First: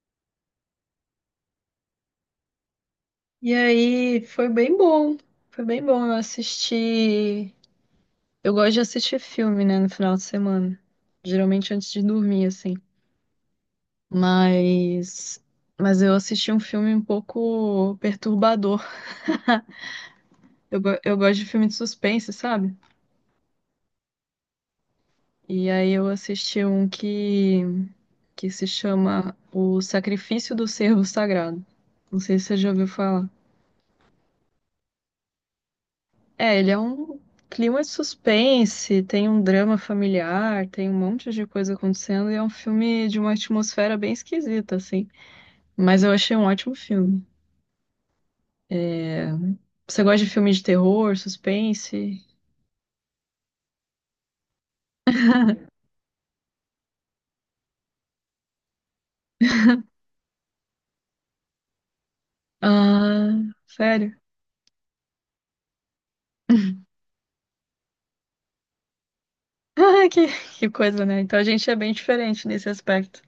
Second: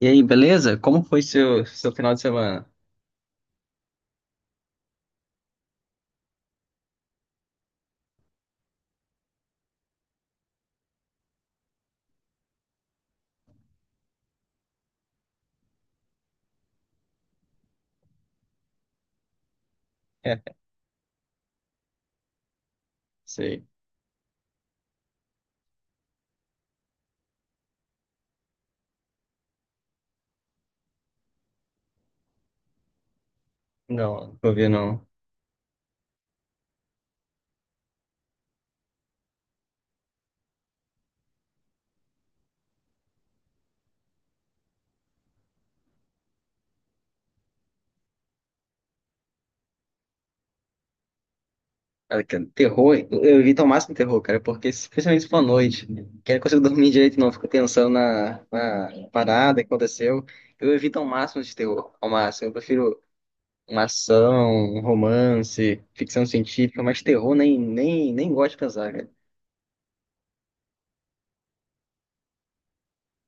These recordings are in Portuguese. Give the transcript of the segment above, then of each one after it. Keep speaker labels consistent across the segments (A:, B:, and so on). A: E aí, beleza? Como foi seu final de semana?
B: E aí, foi bem bom. Foi bem bom. Eu assisti. Eu gosto de assistir filme, né, no final de semana. Geralmente antes de dormir, assim. Mas. Mas eu assisti um filme um pouco perturbador.
A: É,
B: Eu gosto de filme de suspense, sabe?
A: sei.
B: E aí eu assisti um que se chama O Sacrifício do Servo Sagrado. Não sei se você já ouviu falar.
A: Não, não vou não.
B: É, ele é um clima de suspense, tem um drama familiar, tem um monte de coisa acontecendo e é um filme de uma atmosfera bem esquisita, assim. Mas eu achei um ótimo filme. É. Você gosta de filme de terror,
A: Cara,
B: suspense?
A: cara, terror, eu evito ao máximo terror, cara, porque especialmente se for à noite, né? Que eu não consigo dormir direito, não, fico pensando na parada que aconteceu. Eu evito ao máximo de terror, ao máximo. Eu prefiro
B: Ah,
A: uma
B: sério?
A: ação, um romance, ficção científica, mas terror nem gosto de pensar, cara.
B: Ah, que coisa, né? Então a gente é bem diferente nesse aspecto.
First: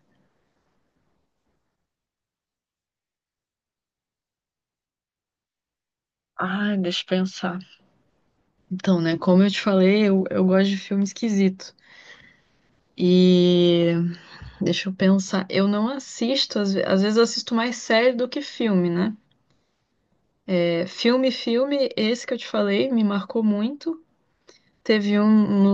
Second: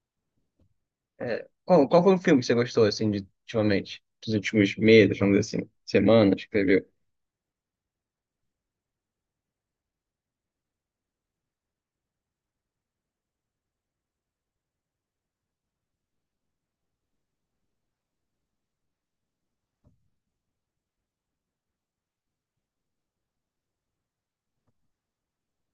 A: É, qual foi o filme que você gostou, assim, de, ultimamente? Dos últimos meses, vamos dizer assim, semanas que você
B: Ah,
A: viu?
B: deixa eu pensar. Então, né, como eu te falei, eu gosto de filme esquisito. E. Deixa eu pensar. Eu não assisto, às ve- Às vezes eu assisto mais série do que filme, né? É, filme, esse que eu te falei me marcou muito. Teve um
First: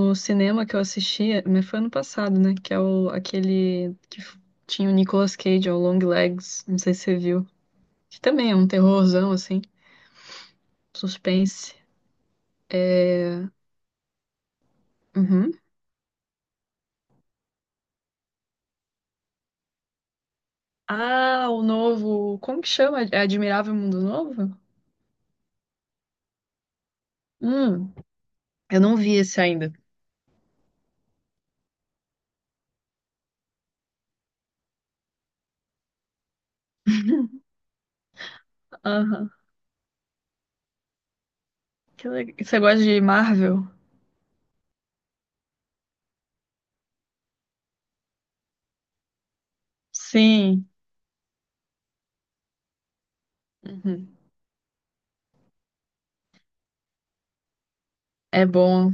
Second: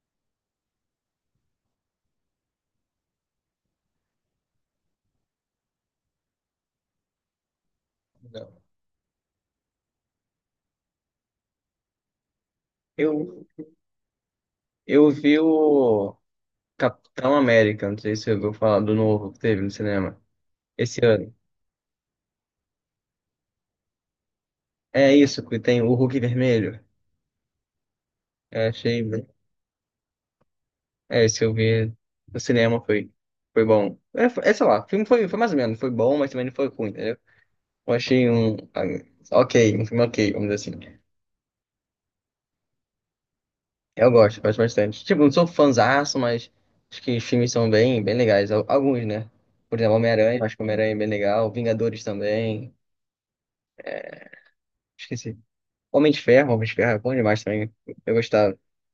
B: no cinema que eu assistia, mas foi ano passado, né? Que é o, aquele que f- tinha o Nicolas Cage, é o Long Legs, não sei se você viu. Que também
A: Não.
B: é um terrorzão, assim, suspense.
A: Eu Eu vi
B: Uhum.
A: o Capitão América, não sei se você ouviu falar do novo que teve no cinema esse ano.
B: Ah, o novo, como que chama? É Admirável Mundo Novo?
A: É isso, que tem o Hulk vermelho.
B: Hum,
A: É,
B: eu não
A: achei
B: vi esse ainda.
A: É, esse eu vi no cinema foi, foi bom. É, é, sei lá, o filme foi, mais ou menos, foi bom, mas também não foi ruim, entendeu? Eu achei um.
B: Aham.
A: Ok, um filme ok, vamos dizer assim.
B: Que legal. Você gosta de Marvel?
A: Eu gosto bastante. Tipo, não sou fãzaço, mas acho que os filmes são bem, bem legais. Alguns, né? Por exemplo, Homem-Aranha, acho que
B: Sim.
A: Homem-Aranha é bem legal. Vingadores também.
B: Uhum.
A: Esqueci. Homem de Ferro é bom demais também. Eu
B: É
A: gostava,
B: bom,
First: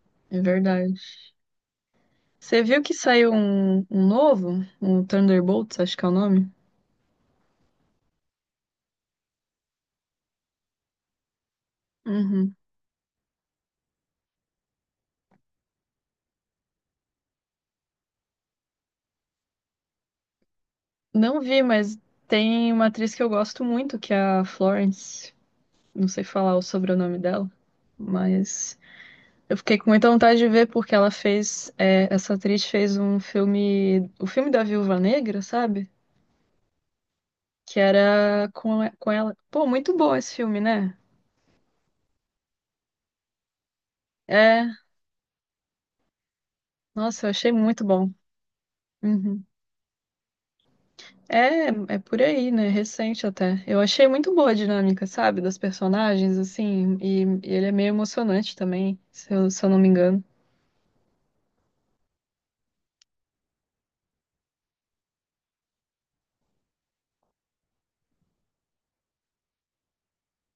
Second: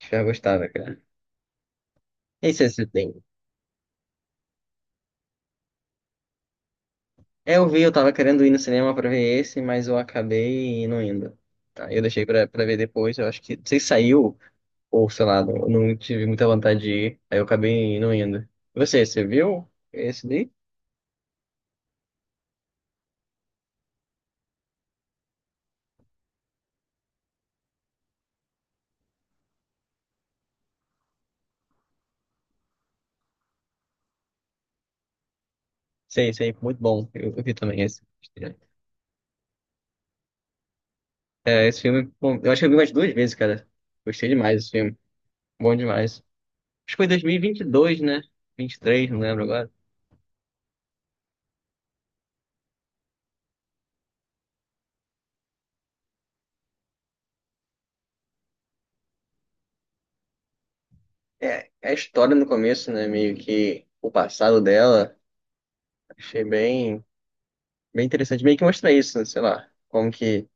A: de Ferro eu
B: é
A: gostava,
B: verdade.
A: cara.
B: Você
A: Esse
B: viu
A: é
B: que
A: tem.
B: saiu um novo? Um Thunderbolts, acho que é o nome.
A: É, eu vi, eu tava querendo ir no cinema pra ver esse, mas eu acabei não indo. Tá, eu deixei pra,
B: Uhum.
A: pra ver depois, eu acho que, não sei se saiu, ou sei lá, não, não tive muita vontade de ir, aí eu acabei não indo. E você viu esse daí?
B: Não vi, mas tem uma atriz que eu gosto muito, que é a Florence. Não sei falar o sobrenome dela, mas eu fiquei com muita vontade de ver porque ela fez, é, essa atriz fez um filme, o filme da Viúva Negra, sabe?
A: Sei, sei, muito bom. Eu vi também
B: Que
A: esse.
B: era com ela. Pô, muito bom esse filme, né?
A: É, esse filme, bom, eu acho que eu vi umas duas vezes, cara. Gostei demais desse
B: É,
A: filme. Bom demais. Acho que foi em
B: nossa, eu achei muito
A: 2022,
B: bom.
A: né? 23, não lembro
B: Uhum.
A: agora.
B: É, é por aí, né? Recente até. Eu achei muito boa a dinâmica, sabe? Das personagens, assim. E ele é meio emocionante também, se eu não me engano.
A: É, é a história no começo, né? Meio que o passado dela, achei bem, bem interessante. Meio que mostra isso, né, sei lá, como que,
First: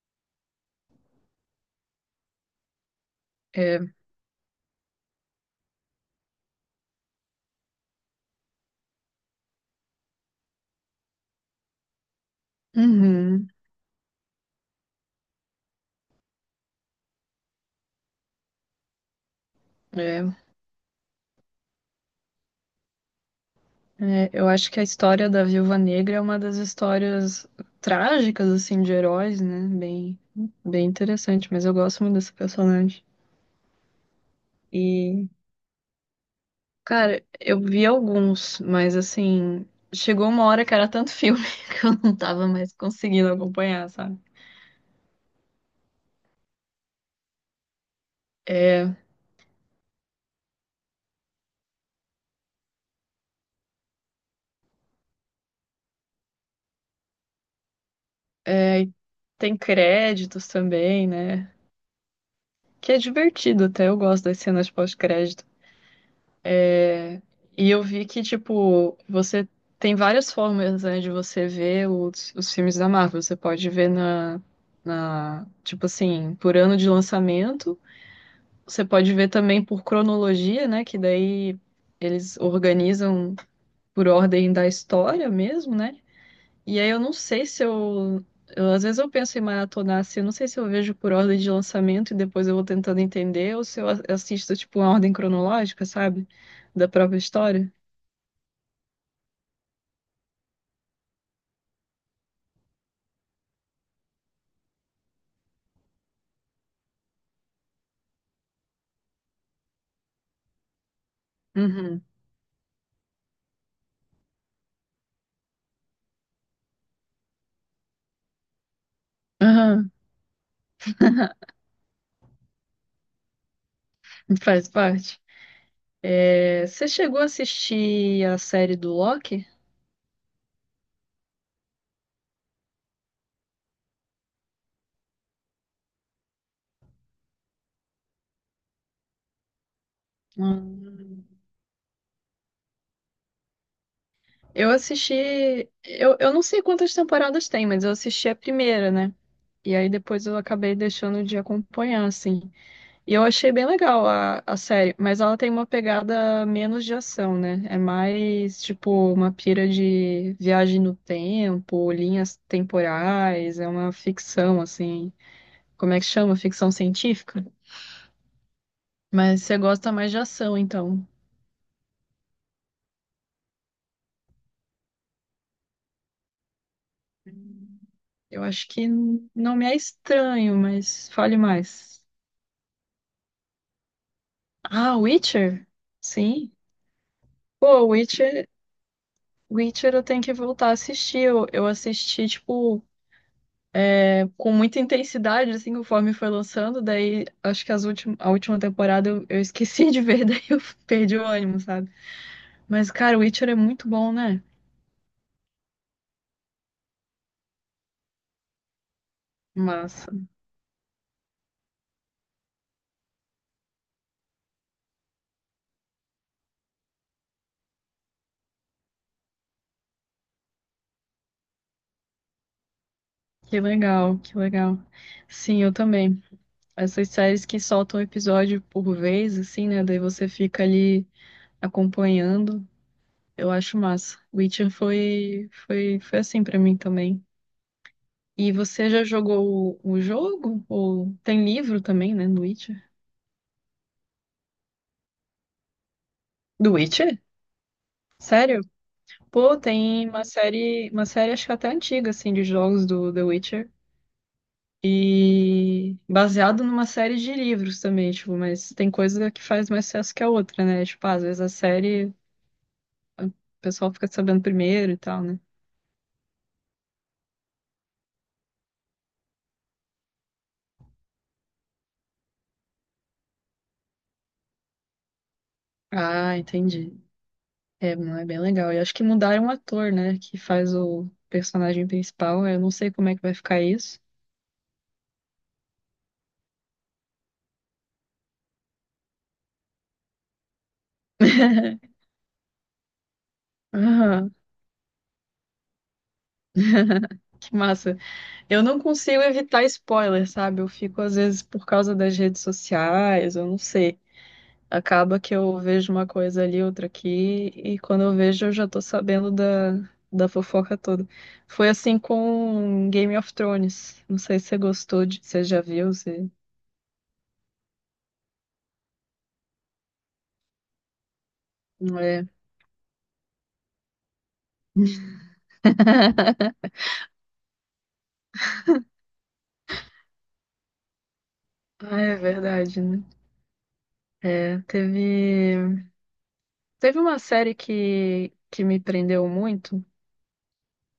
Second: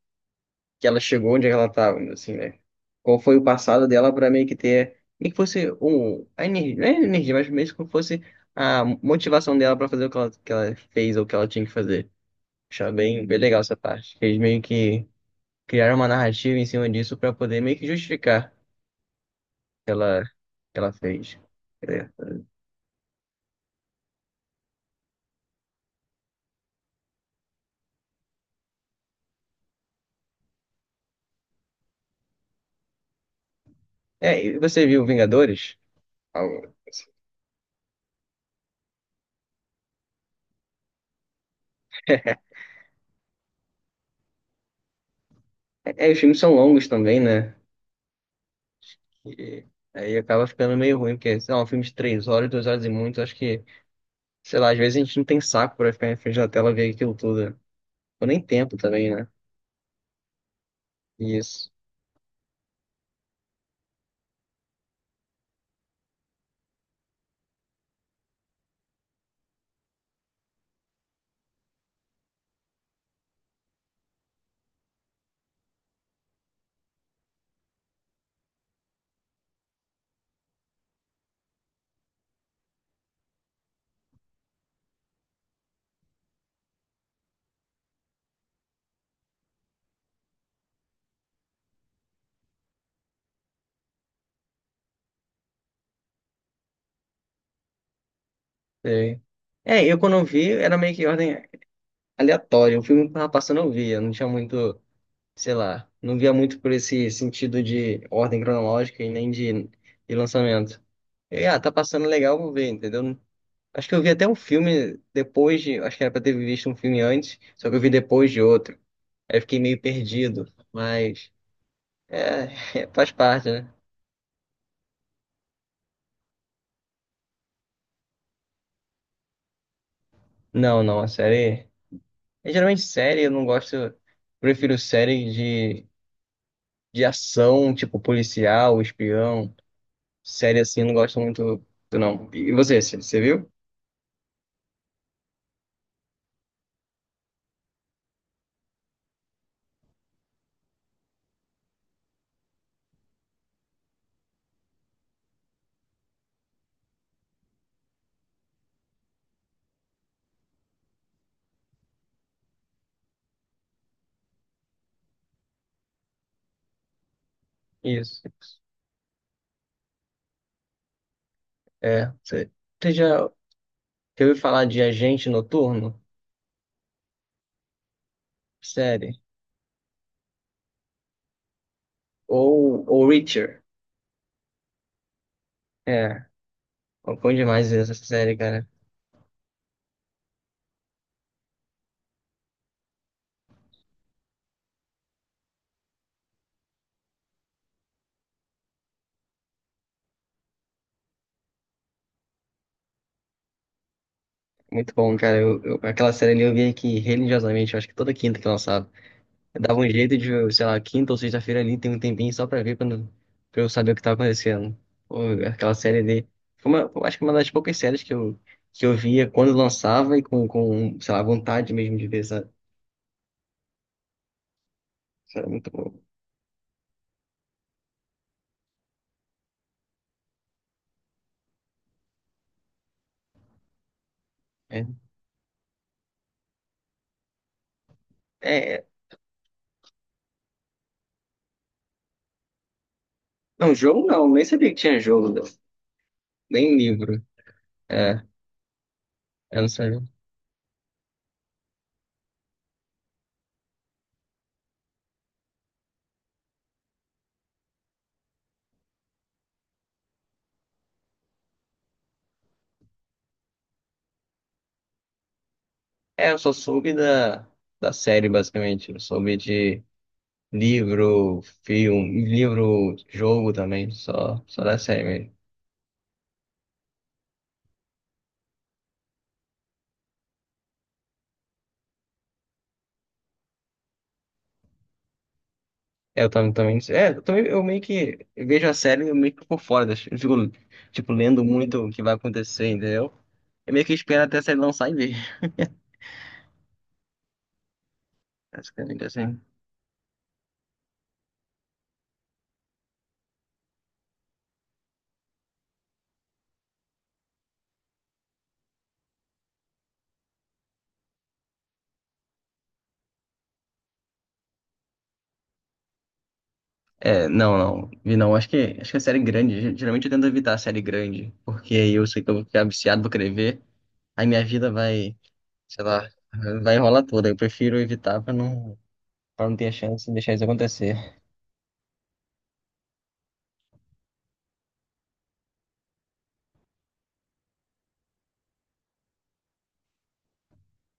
A: que ela chegou onde ela estava, assim, né? Qual foi o
B: É.
A: passado dela para meio que ter, meio que fosse um, a energia, não é energia, mas meio que como fosse a motivação dela para fazer o que ela fez ou o que ela tinha que fazer. Achei bem, bem
B: Uhum.
A: legal essa parte. Eles meio que criaram uma narrativa em cima disso para poder meio que justificar o
B: É.
A: que ela fez.
B: É, eu acho que a história da Viúva Negra é uma das histórias trágicas, assim, de heróis, né? Bem interessante, mas eu gosto muito dessa personagem.
A: É, e você viu
B: E,
A: Vingadores?
B: cara, eu vi alguns, mas assim, chegou uma hora que era tanto filme que eu não tava mais conseguindo acompanhar, sabe?
A: É, é, os filmes são longos também, né?
B: É,
A: E aí acaba ficando meio ruim, porque, sei lá, um filme de três horas, duas horas e muito, acho que, sei lá, às vezes a gente não tem saco pra ficar em frente da tela ver aquilo tudo. Né? Ou nem tempo
B: É, e
A: também, né?
B: tem créditos também, né?
A: Isso.
B: Que é divertido até, eu gosto das cenas pós-crédito. É, e eu vi que, tipo, você tem várias formas, né, de você ver os filmes da Marvel. Você pode ver tipo assim, por ano de lançamento. Você pode ver também por cronologia, né? Que daí eles organizam por ordem da história mesmo, né? E aí eu não sei se eu, eu- às vezes eu penso em maratonar assim, eu não sei se eu vejo por ordem de lançamento e depois eu vou tentando entender, ou se eu assisto tipo uma ordem cronológica, sabe? Da própria história.
A: Sei. É, eu quando eu vi, era meio que ordem aleatória. O filme que tava passando eu via, não tinha muito, sei lá, não via muito por esse sentido de ordem cronológica e nem de lançamento. E, tá
B: Uhum.
A: passando legal, vou ver, entendeu? Acho que eu vi até um filme depois de. Acho que era pra ter visto um filme antes, só que eu vi depois de outro. Aí eu fiquei meio
B: Aham.
A: perdido, mas. É, faz parte, né?
B: Faz parte. É, você chegou a assistir a série do Loki?
A: Não, não, a série. É, geralmente série eu não gosto. Eu prefiro série de, ação, tipo policial, espião. Série assim, eu não gosto
B: Hum.
A: muito, não. E você, você viu?
B: Eu assisti. Eu não sei quantas temporadas tem, mas eu assisti a primeira, né? E aí depois eu acabei deixando de acompanhar, assim. E eu achei bem legal a série, mas ela tem uma pegada menos de ação, né? É mais tipo uma pira de viagem no tempo, linhas temporais, é uma ficção, assim. Como é que chama? Ficção científica?
A: Isso.
B: Mas você gosta mais de ação, então.
A: É, você já ouviu falar de Agente Noturno?
B: Eu acho que
A: Série.
B: não me é estranho, mas fale mais.
A: Ou Reacher.
B: Ah, Witcher?
A: É.
B: Sim.
A: Pô, bom demais
B: Pô,
A: essa série,
B: Witcher,
A: cara.
B: Witcher eu tenho que voltar a assistir. Eu assisti, tipo. Com muita intensidade, assim, conforme foi lançando. Daí, acho que as últim a última temporada eu esqueci de ver, daí eu perdi o ânimo, sabe? Mas, cara, o Witcher é muito bom, né?
A: Muito bom, cara. Aquela série ali eu via que religiosamente, eu acho que toda quinta que lançava. Eu dava um
B: Massa.
A: jeito de, sei lá, quinta ou sexta-feira ali, tem um tempinho só pra ver, pra, não- pra eu saber o que tava acontecendo. Pô, aquela série ali. Foi uma, eu acho que uma das poucas séries que eu, via quando lançava e com, sei lá, vontade mesmo de ver, sabe?
B: Que legal, que legal.
A: Isso era
B: Sim,
A: muito
B: eu
A: bom.
B: também. Essas séries que soltam episódio por vez, assim, né? Daí você fica ali acompanhando. Eu acho massa. Witcher
A: É.
B: foi, foi assim pra mim também. E
A: É,
B: você já jogou o jogo? Ou tem livro também, né, do Witcher?
A: não, jogo não, nem sabia que tinha jogo,
B: Do
A: nem
B: Witcher?
A: livro. É,
B: Sério? Pô,
A: eu não sabia.
B: tem uma série acho que até antiga, assim, de jogos do The Witcher. E baseado numa série de livros também, tipo, mas tem coisa que faz mais sucesso que a outra, né? Tipo, ah, às vezes a série, o pessoal fica sabendo primeiro e tal, né?
A: É, eu só soube da série, basicamente. Eu soube de. Livro, filme, livro, jogo também, só da série mesmo.
B: Ah, entendi. É, não é bem legal. E acho que mudaram o ator, né? Que faz o personagem principal. Eu não sei como é que vai ficar isso.
A: É, Eu também, também, é, eu também, eu meio que vejo a série eu meio que por fora, eu fico, tipo, lendo muito o que vai acontecer, entendeu? Eu meio que espero
B: Aham,
A: até a série lançar e ver,
B: que massa. Eu não
A: basicamente
B: consigo
A: assim.
B: evitar spoiler, sabe? Eu fico, às vezes, por causa das redes sociais, eu não sei. Acaba que eu vejo uma coisa ali, outra aqui, e quando eu vejo eu já tô sabendo da fofoca toda. Foi assim com Game of Thrones. Não sei se você gostou, de, você já viu, se...
A: É, não, não, vi não, acho que, a série é grande, geralmente eu tento evitar a série grande, porque aí
B: Não
A: eu sei
B: é.
A: que eu vou ficar viciado, vou querer ver, aí minha vida vai, sei lá, vai enrolar toda, eu prefiro evitar pra não ter a chance de deixar isso acontecer.
B: Ah, é verdade, né? É, teve uma série que me prendeu muito,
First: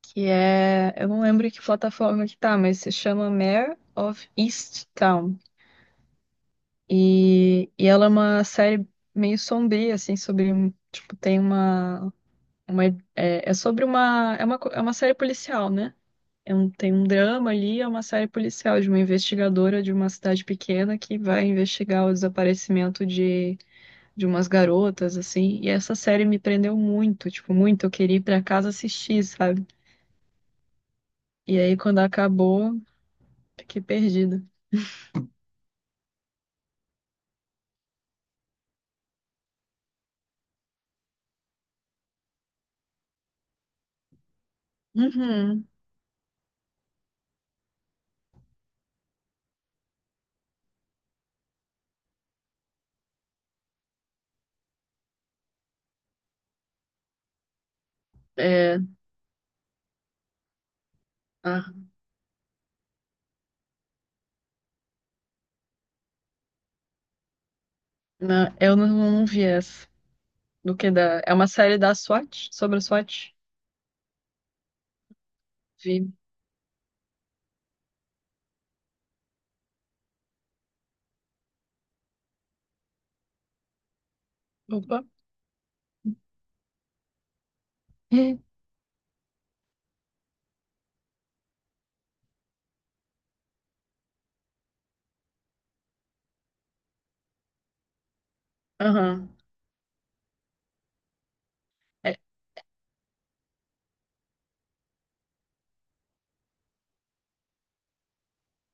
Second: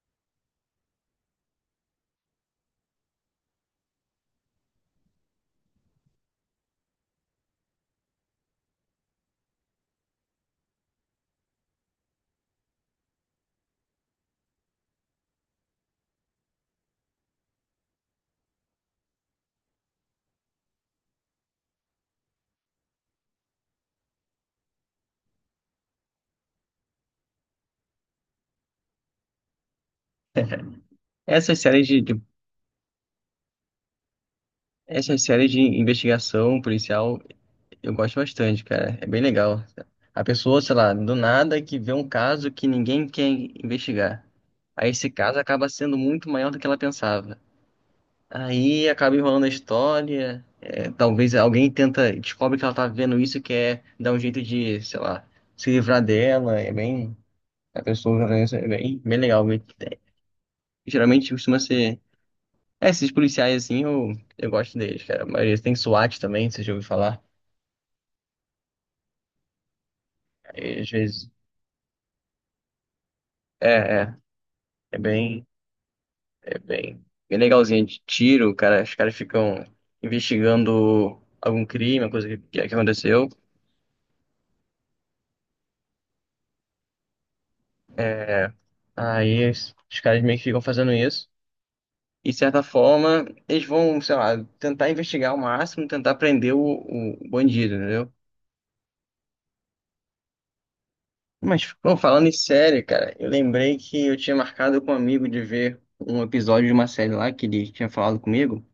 B: que é, eu não lembro que plataforma que tá, mas se chama Mare of Easttown. E ela é uma série meio sombria, assim, tipo, tem uma é, é sobre uma, é uma, co- é uma série policial, né? Tem um drama ali, é uma série policial de uma investigadora de uma cidade pequena que vai investigar o desaparecimento de umas garotas, assim. E essa série me prendeu muito, tipo, muito. Eu queria ir pra casa assistir, sabe?
A: Essas
B: E aí,
A: séries
B: quando
A: de, de
B: acabou, fiquei perdida.
A: Essas séries de investigação policial eu gosto bastante, cara. É bem legal. A pessoa, sei lá, do nada que vê um caso que ninguém quer investigar. Aí esse caso
B: Uhum.
A: acaba sendo muito maior do que ela pensava. Aí acaba enrolando a história. Talvez alguém tenta, descobre que ela tá vendo isso e quer dar um jeito de, sei lá, se livrar dela. É bem. A pessoa né, isso é
B: É,
A: bem, bem legal. Geralmente costuma
B: ah,
A: ser. É, esses policiais assim, eu gosto deles, cara. A maioria tem SWAT também, você já ouviu falar?
B: não, eu não, não vi essa. Do
A: E às
B: que da.
A: vezes,
B: É uma série da SWAT, sobre a SWAT.
A: é, é, é bem,
B: Vi.
A: é bem legalzinho de tiro, cara, os caras ficam investigando algum crime, uma coisa que aconteceu.
B: Opa. Ih.
A: É, Aí os caras meio que ficam fazendo isso. E de certa forma, eles vão, sei lá, tentar investigar ao máximo, tentar prender o bandido, entendeu?
B: Aham.
A: Mas, bom,
B: É,
A: falando em série, cara, eu lembrei que eu tinha marcado com um amigo de ver um episódio de uma série lá que ele tinha falado comigo.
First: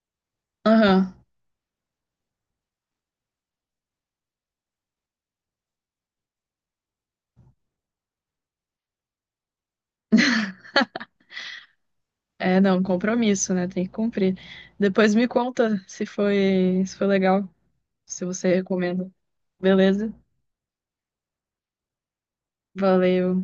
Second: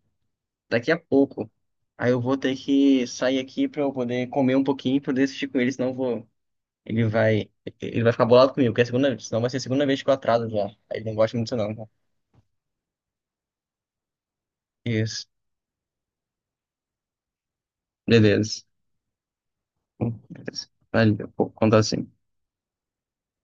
A: Daqui a
B: aham.
A: pouco. Aí eu vou ter que sair aqui pra eu poder comer um pouquinho e poder assistir com ele, senão eu vou. Ele vai. Ele vai ficar bolado comigo, porque é a segunda vez. Senão vai ser a segunda vez que eu atraso já. Aí ele não gosta muito disso, não.
B: É, não, compromisso, né? Tem que cumprir. Depois
A: Isso.
B: me conta se foi, se foi legal, se você
A: Beleza.
B: recomenda. Beleza?
A: Beleza. Valeu. Vou contar assim.
B: Valeu.